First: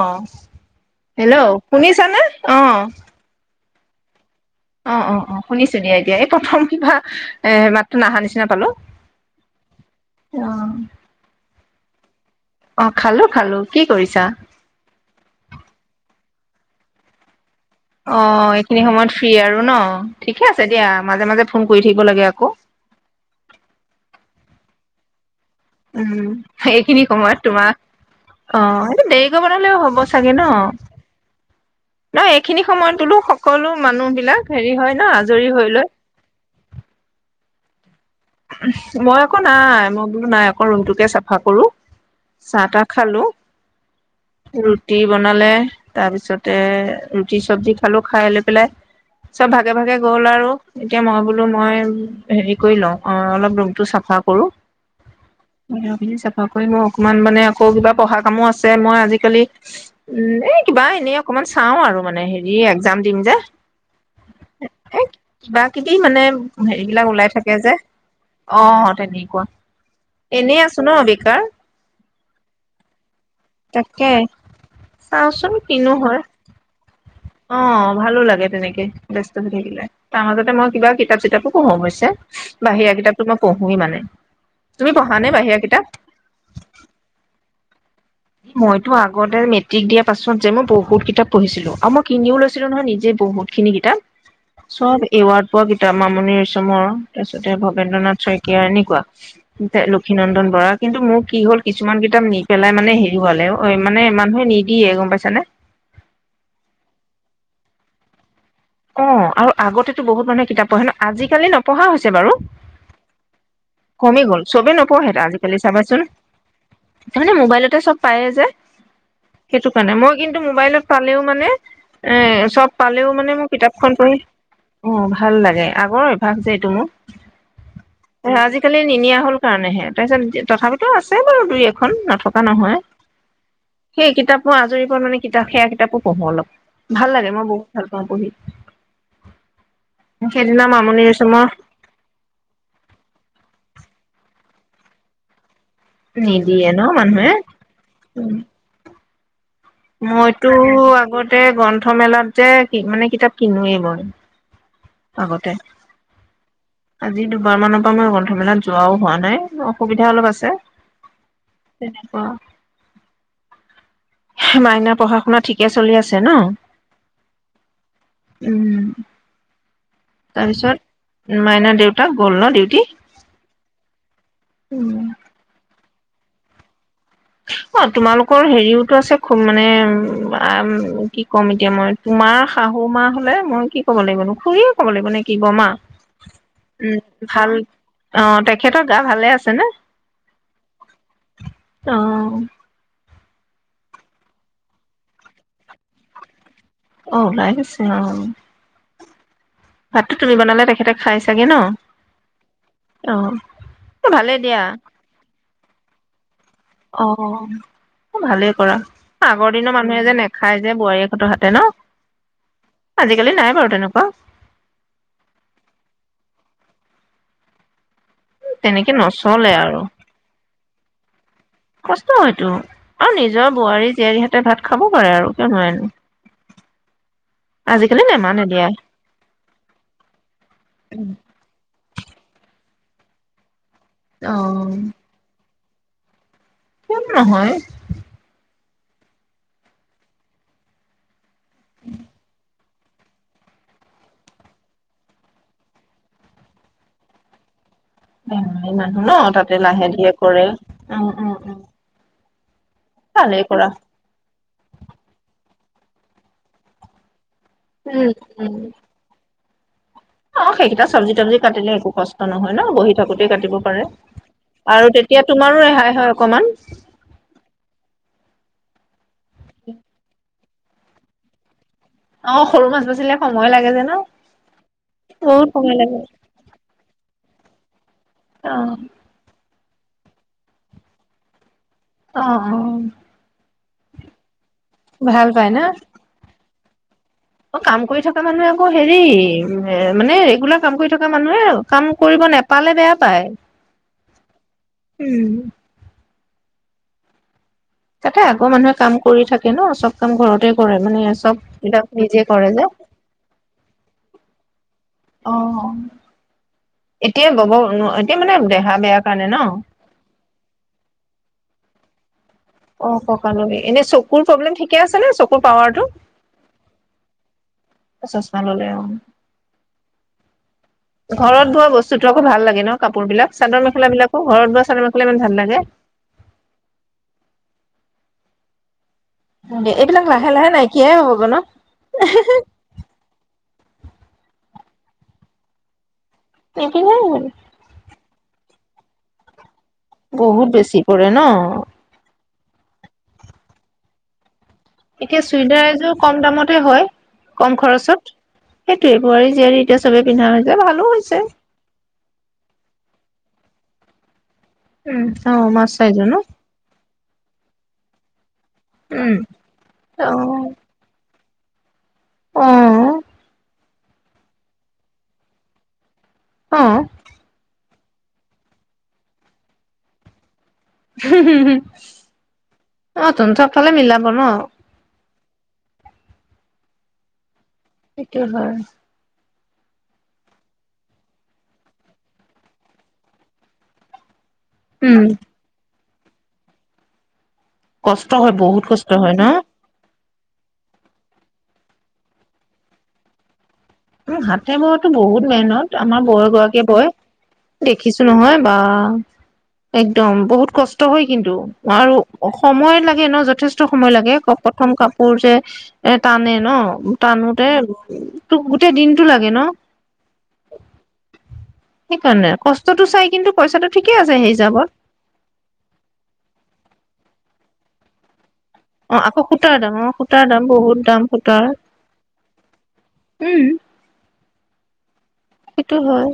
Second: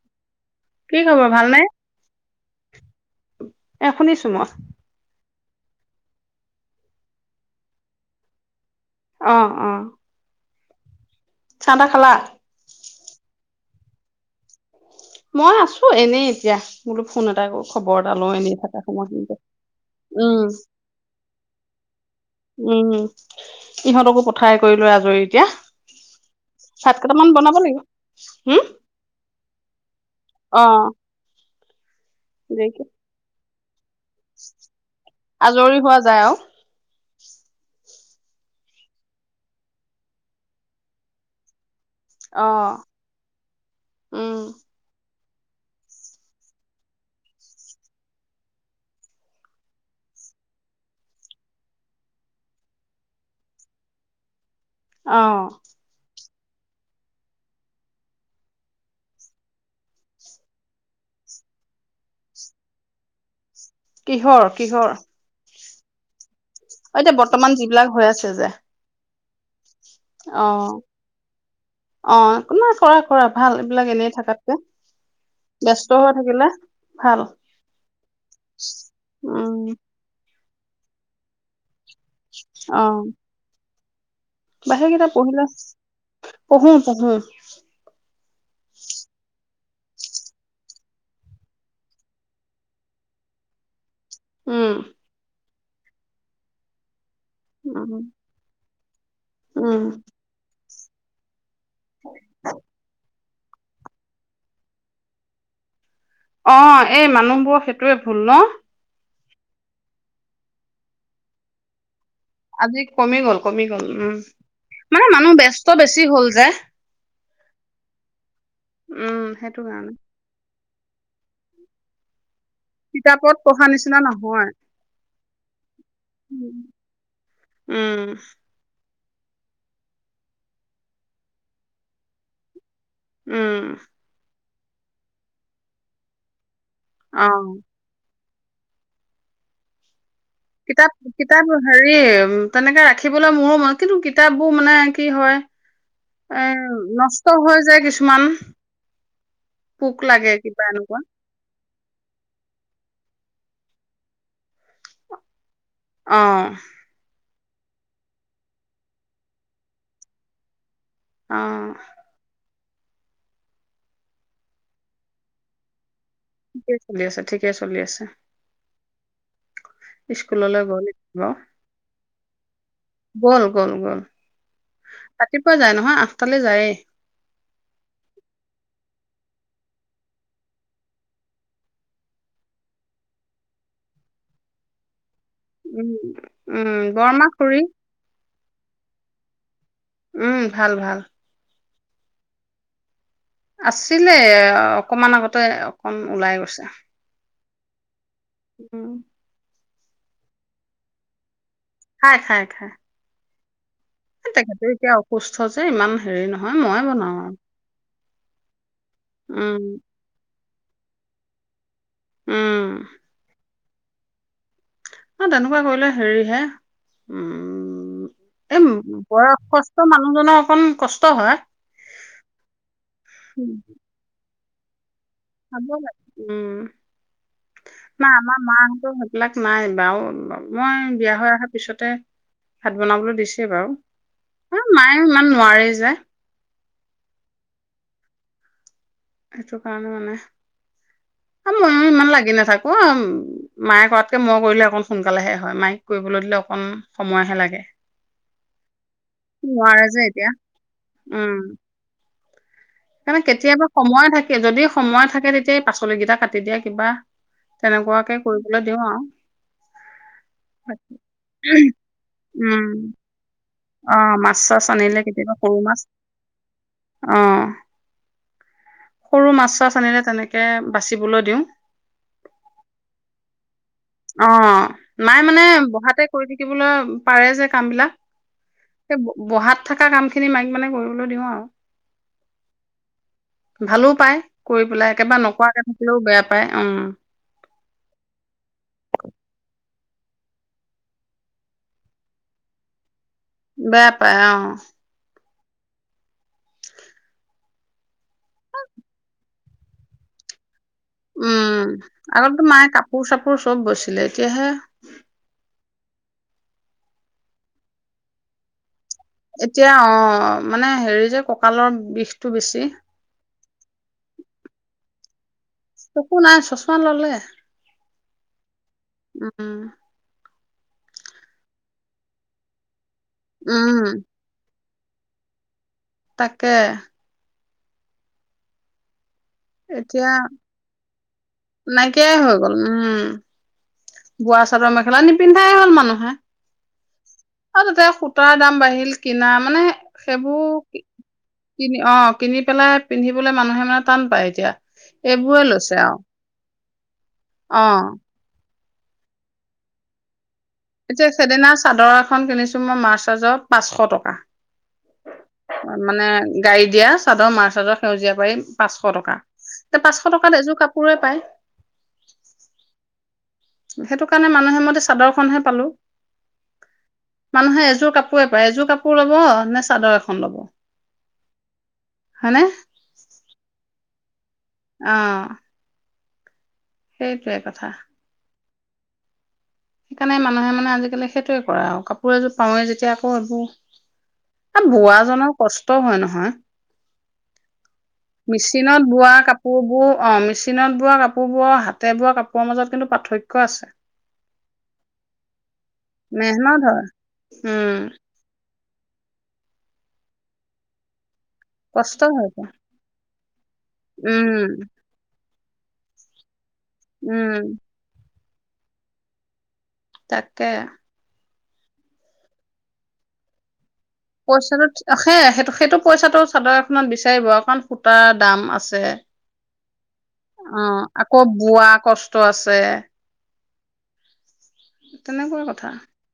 অ'। কি খবৰ হ্যালো ভালনে? শুনিছানে? অ'। এ শুনিছো মই। অ' অ' অ' শুনিছো দিয়া এতিয়া এই প্ৰথম কিবা মাতটো নহা নিচিনা পালো। অ' অ'। অ'। চাহ তাহ খালা? অ' খালো খালো। কি কৰিছা? মই আছো এনেই এতিয়া বোলো ফোন এটাই কৰো। খবৰ এটা লওঁ অ' এনেই থকা এইখিনি সময়ত ফ্ৰি সময়খিনিতে। আৰু ন ঠিকে উম আছে দিয়া মাজে মাজে ফোন কৰি থাকিব লাগে আকৌ। উম ইহঁতকো [unintelligible] লৈ আজৰি এতিয়া। ভাত এইখিনি কেইটামান সময়ত বনাব লাগিব তোমাৰ হম অ' দেৰি কৰিব [inaudible] চাগে ন? অ নাই এইখনি দেৰিকে সময়ত বোলো কলো মানুহ বিলাক হেৰী হয় ন আজৰি হৈ লয়। হোৱা যায় আৰু মই আকৌ নাই মই ভাবিলোঁ ৰূমটোকে চাফা কৰোঁ। অ চাহ খালোঁ উম ৰুটি। বনালে তাৰ পিছতে ৰুটি চৱজী খালোঁ খাই লৈ সকলোৱে ভাগে ভাগে গল আৰু এতিয়া মই ভাবিলোঁ কৰি লও অলপ ৰূমটো চাফা কৰোঁ। অ [unintelligible] ৱাকৰি মই অকমান মানে আকৌ কিবা পহা কামো আছে, মই আজিকালি উম এই কিবা এনে অকমান চাওঁ আৰু মানে হেৰি এগজাম দিম যে। কিহৰ কিহৰ [unintelligible] উম অ এইবিলাক এতিয়া ওলাই বৰ্তমান থাকে যে। যিবিলাক অ' অ' তেনেক [unintelligible] অ'-অ', অ'-অ' একো নহয় কৰা কৰা ভাল এইবিলাক তাকে এনেই থকাতকে, চাওচোন ব্যস্ত হৈ থাকিলা, ভাল। অ'-অ' ভালো লাগে তেনেকে ব্যস্ত হৈ উম থাকিলে আগতে মই কিতাপ চিতাপো পঢ়ো অৱশ্যে। বাহিৰা কিতাপটো মই প মই মানে। বাহিৰা তুমি কিতাপ পঢ়া নে পঢ়িলে, বাহিৰা কিতাপ পঢ়ো পঢ়ো। মইতো আগতে নেত মেট্ৰিক দিয়া পিছত যে মই বহুত কিতাপ পঢ়িছিলোঁ, আৰু মই কিনিও লৈছিলোঁ নহয় নিজে বহুত খিনি কিতাপ। উম চব এৱাৰ্ড কিতাপ, মামনি ৰয়ছমৰ। তাৰ পিছতে উম ভৱেন্দ্ৰনাথ শইকীয়া কোৱা। দে উম লক্ষীনন্দন বৰাক কিন্তু মোৰ কি হ'ল কিছুমান কিতাপ নি পেলাই মানে হেৰি হ'লেও ঐ মানে মানুহে নিদিয়ে গম পাইছানে? অ', এই মানুহবোৰৰ সেইটোৱেই ভুল ন? অ' আৰু আগতেতো বহুত মানুহে কিতাপ পঢ়ে ন, আজিকালি নপঢ়া হৈছে। হৈছে বাৰু, আজি কমি গ'ল কমি গ'ল উম কমি গ'ল, চবে মানে নপঢ়েটো মানুহ আজিকালি ব্যস্ত চাবা চোন। বেছি হ'ল যে তাৰমানে ম'বাইলতে চব পাইয়ে যে। উম সেইটো সেইটোকাৰণে, কাৰণে মই কিন্তু ম'বাইলত চালেও মানে, এ চব পালেও মানে কিতাপত মোৰ পঢ়া কিতাপখন নিচিনা পঢ়ি। নহয় অ, ভাল লাগে, আগৰ অভ্যাস যে এইটো মোৰ। উম হা আজিকালি নিনিয়া হ'ল কাৰণেহে, তাৰ পিছত, তথাপিতো আছে বাৰু দুই এখন, নথকা নহয়। উম। সেই কিতাপ মই আজৰি পৰত মানে কিতাপ সেইয়া কিতাপো পঢ়ু অলপ। ভাল অ লাগে, মই বহুত ভাল পাওঁ পঢ়ি। সেইদিনা মামনি ৰয়চমৰ কিতাপ-কিতাপ হেৰী, তেনেকে ৰাখিবলে মোৰো মন কিন্তু কিতাপ [unintelligible] নাই কি হয়? নিদিয়ে ন উম! মানুহে নষ্ট হৈ যায় কিছুমান। পোক লাগে মইতো কিবা এনেকুৱা আগতে গ্ৰন্থ গ্ৰন্থ মেলাতে কি? মানে কিতাপ কিনিব। আগতে আহ উম আজি দুবাৰ মানৰ পৰা মই গ্ৰন্থমেলাত যোৱাও হোৱা নাই, অসুবিধা অলপ আছে। অ তেনেকুৱা হে মাইনাৰ পঢ়া-শুনা ঠিকে চলি আছে ন ঠিকে চলি আছে, ঠিকে চলি আছে। উম স্কুললৈ গ'ল ন? তো গ'ল ন ডিউটিত? গ'ল-গ'ল-গ'ল। ৰাতিপুৱা যায়। এৰ নহয় আঠটা লে যায়ে। কি কম মানে, উম আহ উম কি কম এতিয়া মই? তোমাৰ শাহু মা হ'লে মই কি ক'ব লাগিব নু, খুৰীয়ে ক'ব লাগিব নেকি? কি বৰমা? উম, উম বৰমা ভাল খুৰী অ তাইক তেখেতৰ গা ভালে আছে নে? উম ভাল, ভাল অ' আছিলে অকণমান আগতে অকণ ওলাই গৈছে। অ' বাইক আছে অ' উম, ভাতটো তুমি বনালে তেখেতে খায় চাগে ন? খায়-খায়-খায় [inaudible] দিয়া তেখেতে এতিয়া অসুস্থ। ইমান হেৰি নহয়। মইয়ে বনাওঁ অ' আৰু। অ' অ', ভালে কৰা আগৰ উম, দিনৰ মানুহ যেন এ খায় দায় বোৱাৰীয়েক হঁতৰ হাতে ন? উম, আজিকালি নাই বাৰু। কেনেকুৱা? তেনেকুৱা কৰিলে হেৰি হে উম উম তেনেকে উম নচলে আৰু বয়স্থ মানুহজনৰ অকণ কষ্ট হয়। কষ্ট হয়তো অ নিজৰ উম, বোৱাৰী জিয়াৰীয়ে এতিয়া ভাত খাব পাৰে আৰু কিয় নোৱাৰেনো [unintelligible] ভাত আজিকালি বনাবলে নেমানে দিয়া দিছে বাৰু। উম মায়ে ইমান অ নোৱাৰে যে যে কোননো হয়? সেইটো কাৰণে মানে। কাৰণ মইয়ো ইমান লাগি নাথাকো উম, মায়ে কৰাতকে মই কৰিলে অকন সোনকালেহে হয়। মায়েক কৰিব দিলে অকন সময় হে লাগে হেই বুঢ়ী মানুহ ন তাতে লাহে নোৱাৰে যে ধিৰে এতিয়া কৰে মানে ভালেই কেতিয়াবা কৰা সময় থাকে যদি সময় থাকে তেতিয়া, পাচলিকেইটা কাটি দিয়ে কিবা উম তেনেকুৱাকে উম কৰিবলৈ দিউ আৰু। অ সেইকেইটা চব্জি থব্জি কাটিলে একো কষ্ট নহয় ন উম বহি থাকোতেই কাটিব পাৰে অ মাছ ঠাছ আৰু আনিলে তেতিয়া কেতিয়াবা সৰু তোমাৰো মাছ, ৰেহাই হয় অকমান অ'। সৰু মাছ ঠাছ আনিলে তেনেকে সেয়ায় বাচিবলৈ দিউ। অ' সৰু মাছ বাচিলে সময় লাগে যে ন অ' মায়ে মানে বহুত সময় লাগে বহাতে কৰি থাকিবলৈ পাৰে যে কামবিলাক অ সেই বহাত থাকা কামখিনি মায়েক মানে কৰিবলৈ দিউ আৰু। অ', অ'। ভালো পায়। কৰিবলৈ একেবাৰে ভাল পাই না নকৰাকে থাকিলেও বেয়া পায় উম। অ কাম কৰি থকা মানুহে আকৌ হেৰি মানে এইবিলাক কাম কৰি থকা মানুহে কাম কৰিব নেপালে বেয়া পায়। বেয়া পায় অ'। উম এটায় আগৰ মানুহে কাম কৰি থাকে ন চব কাম ঘৰতে কৰে মানে চব উম বিলাক নিজে আগততো কৰে যে মায়ে কাপোৰ চাপোৰ চব বৈছিলে এতিয়াহে অ'। এতিয়া বব নোৱাৰে এতিয়া মানে দেহা বেয়া কাৰণে ন এতিয়া অ' মানে হেৰি যে ককালত বিষ অ' এনেই চকুৰ প্ৰব্লেম ঠিকে আছে নে চক চকু নাই ছচমা ললে চশমা ললে অ উম ঘৰত বোৱা বস্তুটো আকৌ ভাল লগে ন। কাপোৰ বিলাক চাদৰ মেখেলা উম বিলাকো ঘৰত বোৱা চা চাদৰ মেখেলা ইমান ভাল লাগে। তাকে এইবিলাক এতিয়া লাহে লাহে নাইকিয়াএ হ'ল নাইকিয়াই হৈ গ'ল উম, বোৱা চাদৰ মেখেলা নিপিন্ধাই হ'ল মানুহে নিপিন্ধে আৰু তাতে সূতাৰ দাম বাঢ়ি শিল কিনা মানে বহুত সেইবোৰ বেছি পৰে ন' কিনি অ কিনি পেলাই পিন্ধিবলৈ মানুহে মানে টান পায় এতিয়া। এতিয়া এইবোৰে চুইদাৰ লৈছে এজোৰ আৰু কম দামতে হয় কম অ খৰচত সেইটোৱে বোৱাৰী জীয়াৰী এতিয়া চবেই পিন্ধা হৈ এতিয়া সেইদিনা চাদৰ এখন কিনিছো মই মাৰ্চাজত পাঁচশ টকা। উম অ মাছ চাইজৰ মানে ন গাড়ী দিয়া চাদৰ মাছ চাদৰত সেউজীয়া পাৰি পাঁচশ উম টকা এ অ পাঁচশ টকাত এযোৰ কাপোৰে পায় অ সেইটো কাৰণে মানুহে মতে চাদৰখনহে পালো অ মানুহে এযোৰ কাপোৰে পায় এযোৰ কাপোৰ লব নে চাদৰ এখন লব হয়নে অ', তোন চবফালে মিলাব [inaudible] অ', সেইটোয়ে কথা এইটো হয়। সেইকাৰণে মানুহে মানে আজিকালি সেইটোয়ে কৰে আও কাপোৰ এযোৰ পাওঁয়ে যেতিয়া আকৌ এবো - এ বোৱা উম জনৰ কচ তও হয় নহয় কষ্ট হয় বহুত মেচিনত কষ্ট বোৱা হয় ন কাপোৰবোৰ অ, মেচিনত বোৱা কাপোৰবোৰ আৰু হাতে বোৱা কাপোৰৰ মাজত কিন্তু পাৰ্থক্য আছে। হাতে বোৱা টো বহুত মেহনত, আমাৰ বৌ এগৰাকীয়ে মেহনত হয় বয়, উম দেখিছোঁ নহয়। আ। একদম। বহুত কষ্ট হয়। কিন্তু। আৰু কষ্ট হয় আকৌ। অসমৰে লাগে ন য। সময় লাগে উম প্ৰথম কাপোৰ যে। এটা নে ন। টানোঁতে। উম [unintelligible] গোটেই দিনটো লাগে ন। তাকেই। সেইকাৰণে। কষ্টটো চাই কিন্তু পইচাটো। ঠিকে আছে সেই পইচাটো। হিচাপত সেই সেইটো পইচাটো চাদৰ এখনত বিচাৰিব। কাণ ফুটাত। অ' আকৌ সূতাৰ দাম। সূতাৰ দাম অ বহুত দাম আকৌ সূতাৰ। বোৱা কষ্ট আছে উম। তেনেকুৱা কথা। সেইটো হয়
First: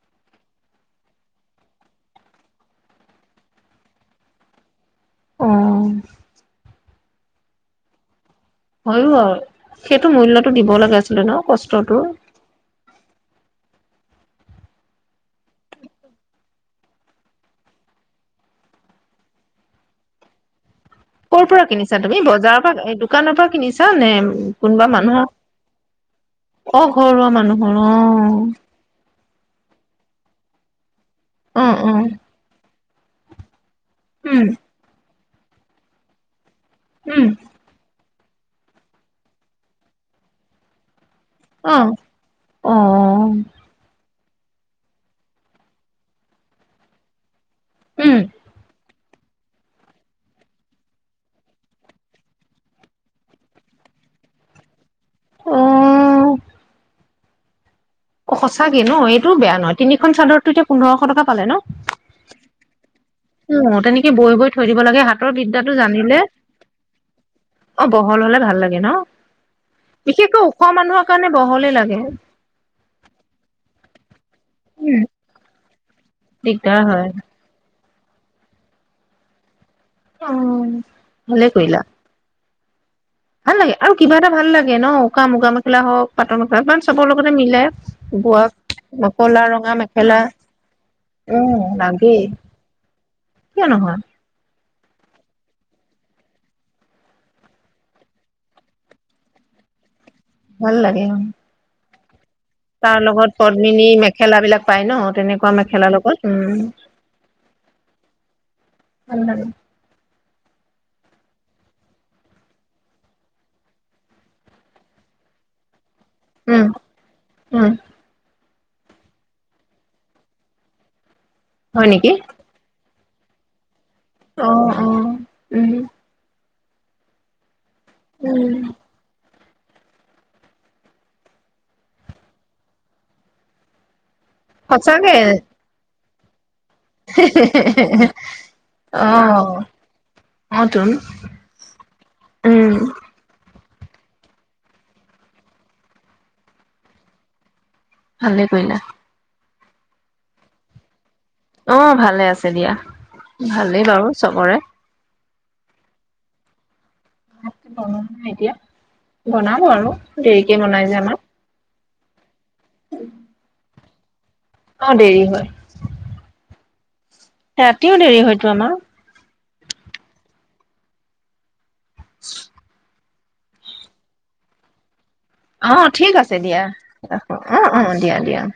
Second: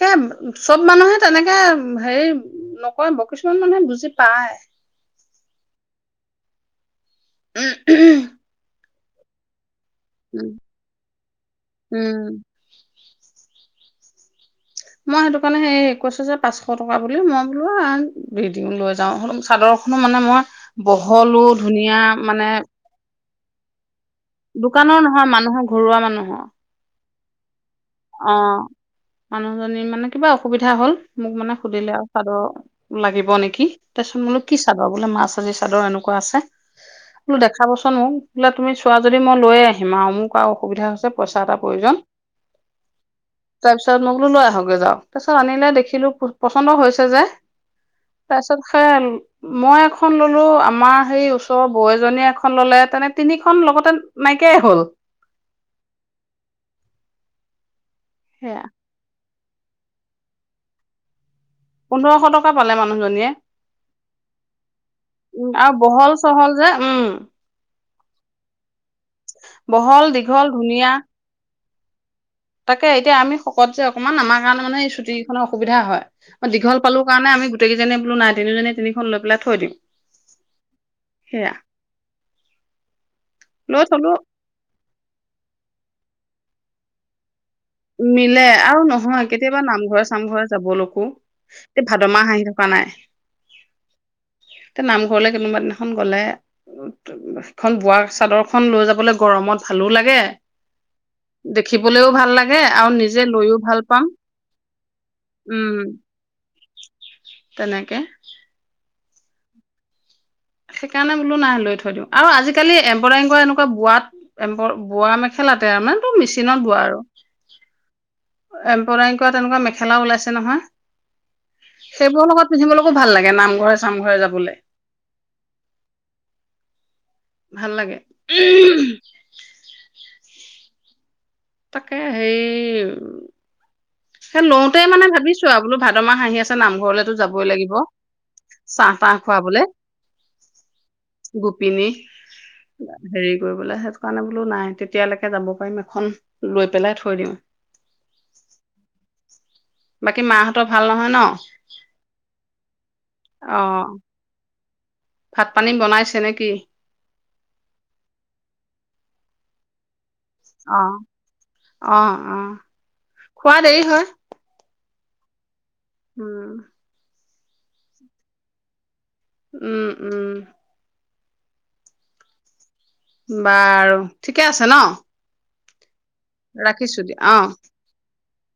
চা। চব মানুহে তেনেকা হেৰি নকৰিব। কিছুমান মানুহে বুজি পায়। অ'। উমউহ। হলো আৰু। সেইটো মূল্যটো দিব লাগে আচলতে ন কষ্টটোৰ। উম মই সেইটো কাৰণে হেৰি কৈছো যে পাচঁশ টকা বুলি মই বুলো আন দি দিও লৈ যাওঁ চাদৰখনো মানে মই। বহলো কৰ পৰা ধুনীয়া কিনিছা তুমি মানে বজাৰৰ পৰা দোকানৰ পৰা কিনিছা নে কোনোবা দোকানৰ নহয় মানুহৰ। ঘৰুৱা মানুহৰ অ ঘৰুৱা মানুহৰ অ'। অ'। মানুহজনীৰ মানে কিবা অসুবিধা হল। মোক মানে অ অ সুধিলে আৰু চাদৰৰ। মাগিব নেকি। তাৰ পিছত বোলো উম কি চাবা বোলে মাছ। যদি চাদৰ এনেকুৱা আছে। উম মোক দেখাবছোন মোক। লোৱা তুমি চোৱা যদি মই লৈয়ে আহিম আৰু মোক আৰু অসুবিধা হৈছে। পইচা এটা অ পৰি যাম। অ তাৰপিছত ম। লৈ আহৈগেক যাওক। তাৰপিছত আনিলে দেখিলো পচন্দ হৈছে যে। উম তাৰছত সেয়া। মই এখন ললো আমাৰ সেই ওচৰৰ বৌ এজনীয়ে এখন ললে তেনে তিনিখন লগতে নাইকিয়াই হ'ল। অ' অ' সেয়া সঁচাকে ন। টো বেয়া নহয় তিনিখন চাদৰতটো এতিয়া পোন্ধৰশ টকা পালে ন? পোন্ধৰশ টকা পালে মি অ', তেনেকৈ বই বই থৈ দিব লাগে হাতৰ আৰু বিদ্যাটো বহল জানিলে চহল যে উম অ', বহল হলে ভাল লাগে ন? বহল দীঘল বিশেষকৈ ওখ ধুনীয়া মানুহৰ কাৰণে বহল এ, লাগে। [unintelligible] তাকে এতিয়া আমি শকত যে অকমান আমা কাৰণে মানে উম চুটি সুবিধা হয়। অ' দীঘল দিগদাৰ পালোঁ হয় কাৰণে আমি গোটেইকেইজনীয়ে কোনো নাই তিনিজনীয়ে তিনিখন লৈ পেলাই থৈ দিম। অ' ভালে সেয়া কৰিলা। ভাল লাগে লৈ আৰু থলো কিবা এটা ভাল লাগে ন উকা মুগা মেখেলা হক পাট মেখেলাখন চ'ব লগত মিলে আও নহয় কলা কেতিয়াবা ৰঙা নামঘৰে মেখেলা চাকিৰে যাবলৈকো উম লাগেই কিয় নহয় তে নামঘৰলৈ কোনোবা দিনাখন গলে হেখন বোৱা চাদৰখন লৈ যাবলৈ গৰমত ভালো লাগে ভাল লাগে অ' গলেও ভাল লা তা লগত পদ্মমিনী মেখেলাবিলাক পায় ন তেনেকুৱা উম মেখেলা লগত উ তেনেকে [unintelligible] সেইকাৰণে বোলো নাই লৈ থৈ দিও, আৰু আজিকালি এমব্ৰয়ডাৰীবোৰ এনেকুৱা বোৱাত এমব্ৰ বোৱা মেখেলাতে আমা মেচিনত উম বোৱা আৰু উম এমব্ৰয়ডাৰী কৰা তেনেকুৱা মেখেলা ওলাইছে নহয়। হয় নেকি সেইবোৰৰ লগত পিন্ধিবলৈ ভাল লাগে নামঘৰে চা নামঘৰ অ যাবলে অ উম ভাল লাগে। [inaudible] উম তাকে হেৰি হে লওতে মানে সঁচাকে ভাবিছো আৰু বোলো ভাত [unintelligible] নামঘৰলৈটো যাবই লাগিব, চাহ, অ তাহ খুৱাবলৈ, অ তোন গোপিনী উম হেৰি বোলে সেইটো কাৰণে বোলো নাই কেতিয়ালৈকে যাব পাৰিম এখন লৈ পেলাই থৈ দিও। ভালে কৰিলা। বাকী মাহতৰ ভাল নহয় ন, ও ভালে আছে দিয়া। অ ভালে বাৰু চবৰে, ভাত পানী বনাইছে নেকি? [unintelligible] বনাব আৰু, দেৰিকে বনাই যে আমাৰ, অহ, অহ! খোৱাত দেৰি হয় অহ! দেৰি হয়। উম। ৰাতিও দেৰি হয় [unintelligible] উম, উম! [unintelligible] বাৰু, ঠিকেই আছে ন'? [unintelligible] ঠিক আছে দিয়া ৰাখিছো দিয়া ৰাখো অ অহ অহ দিয়া দিয়া। [inaudible]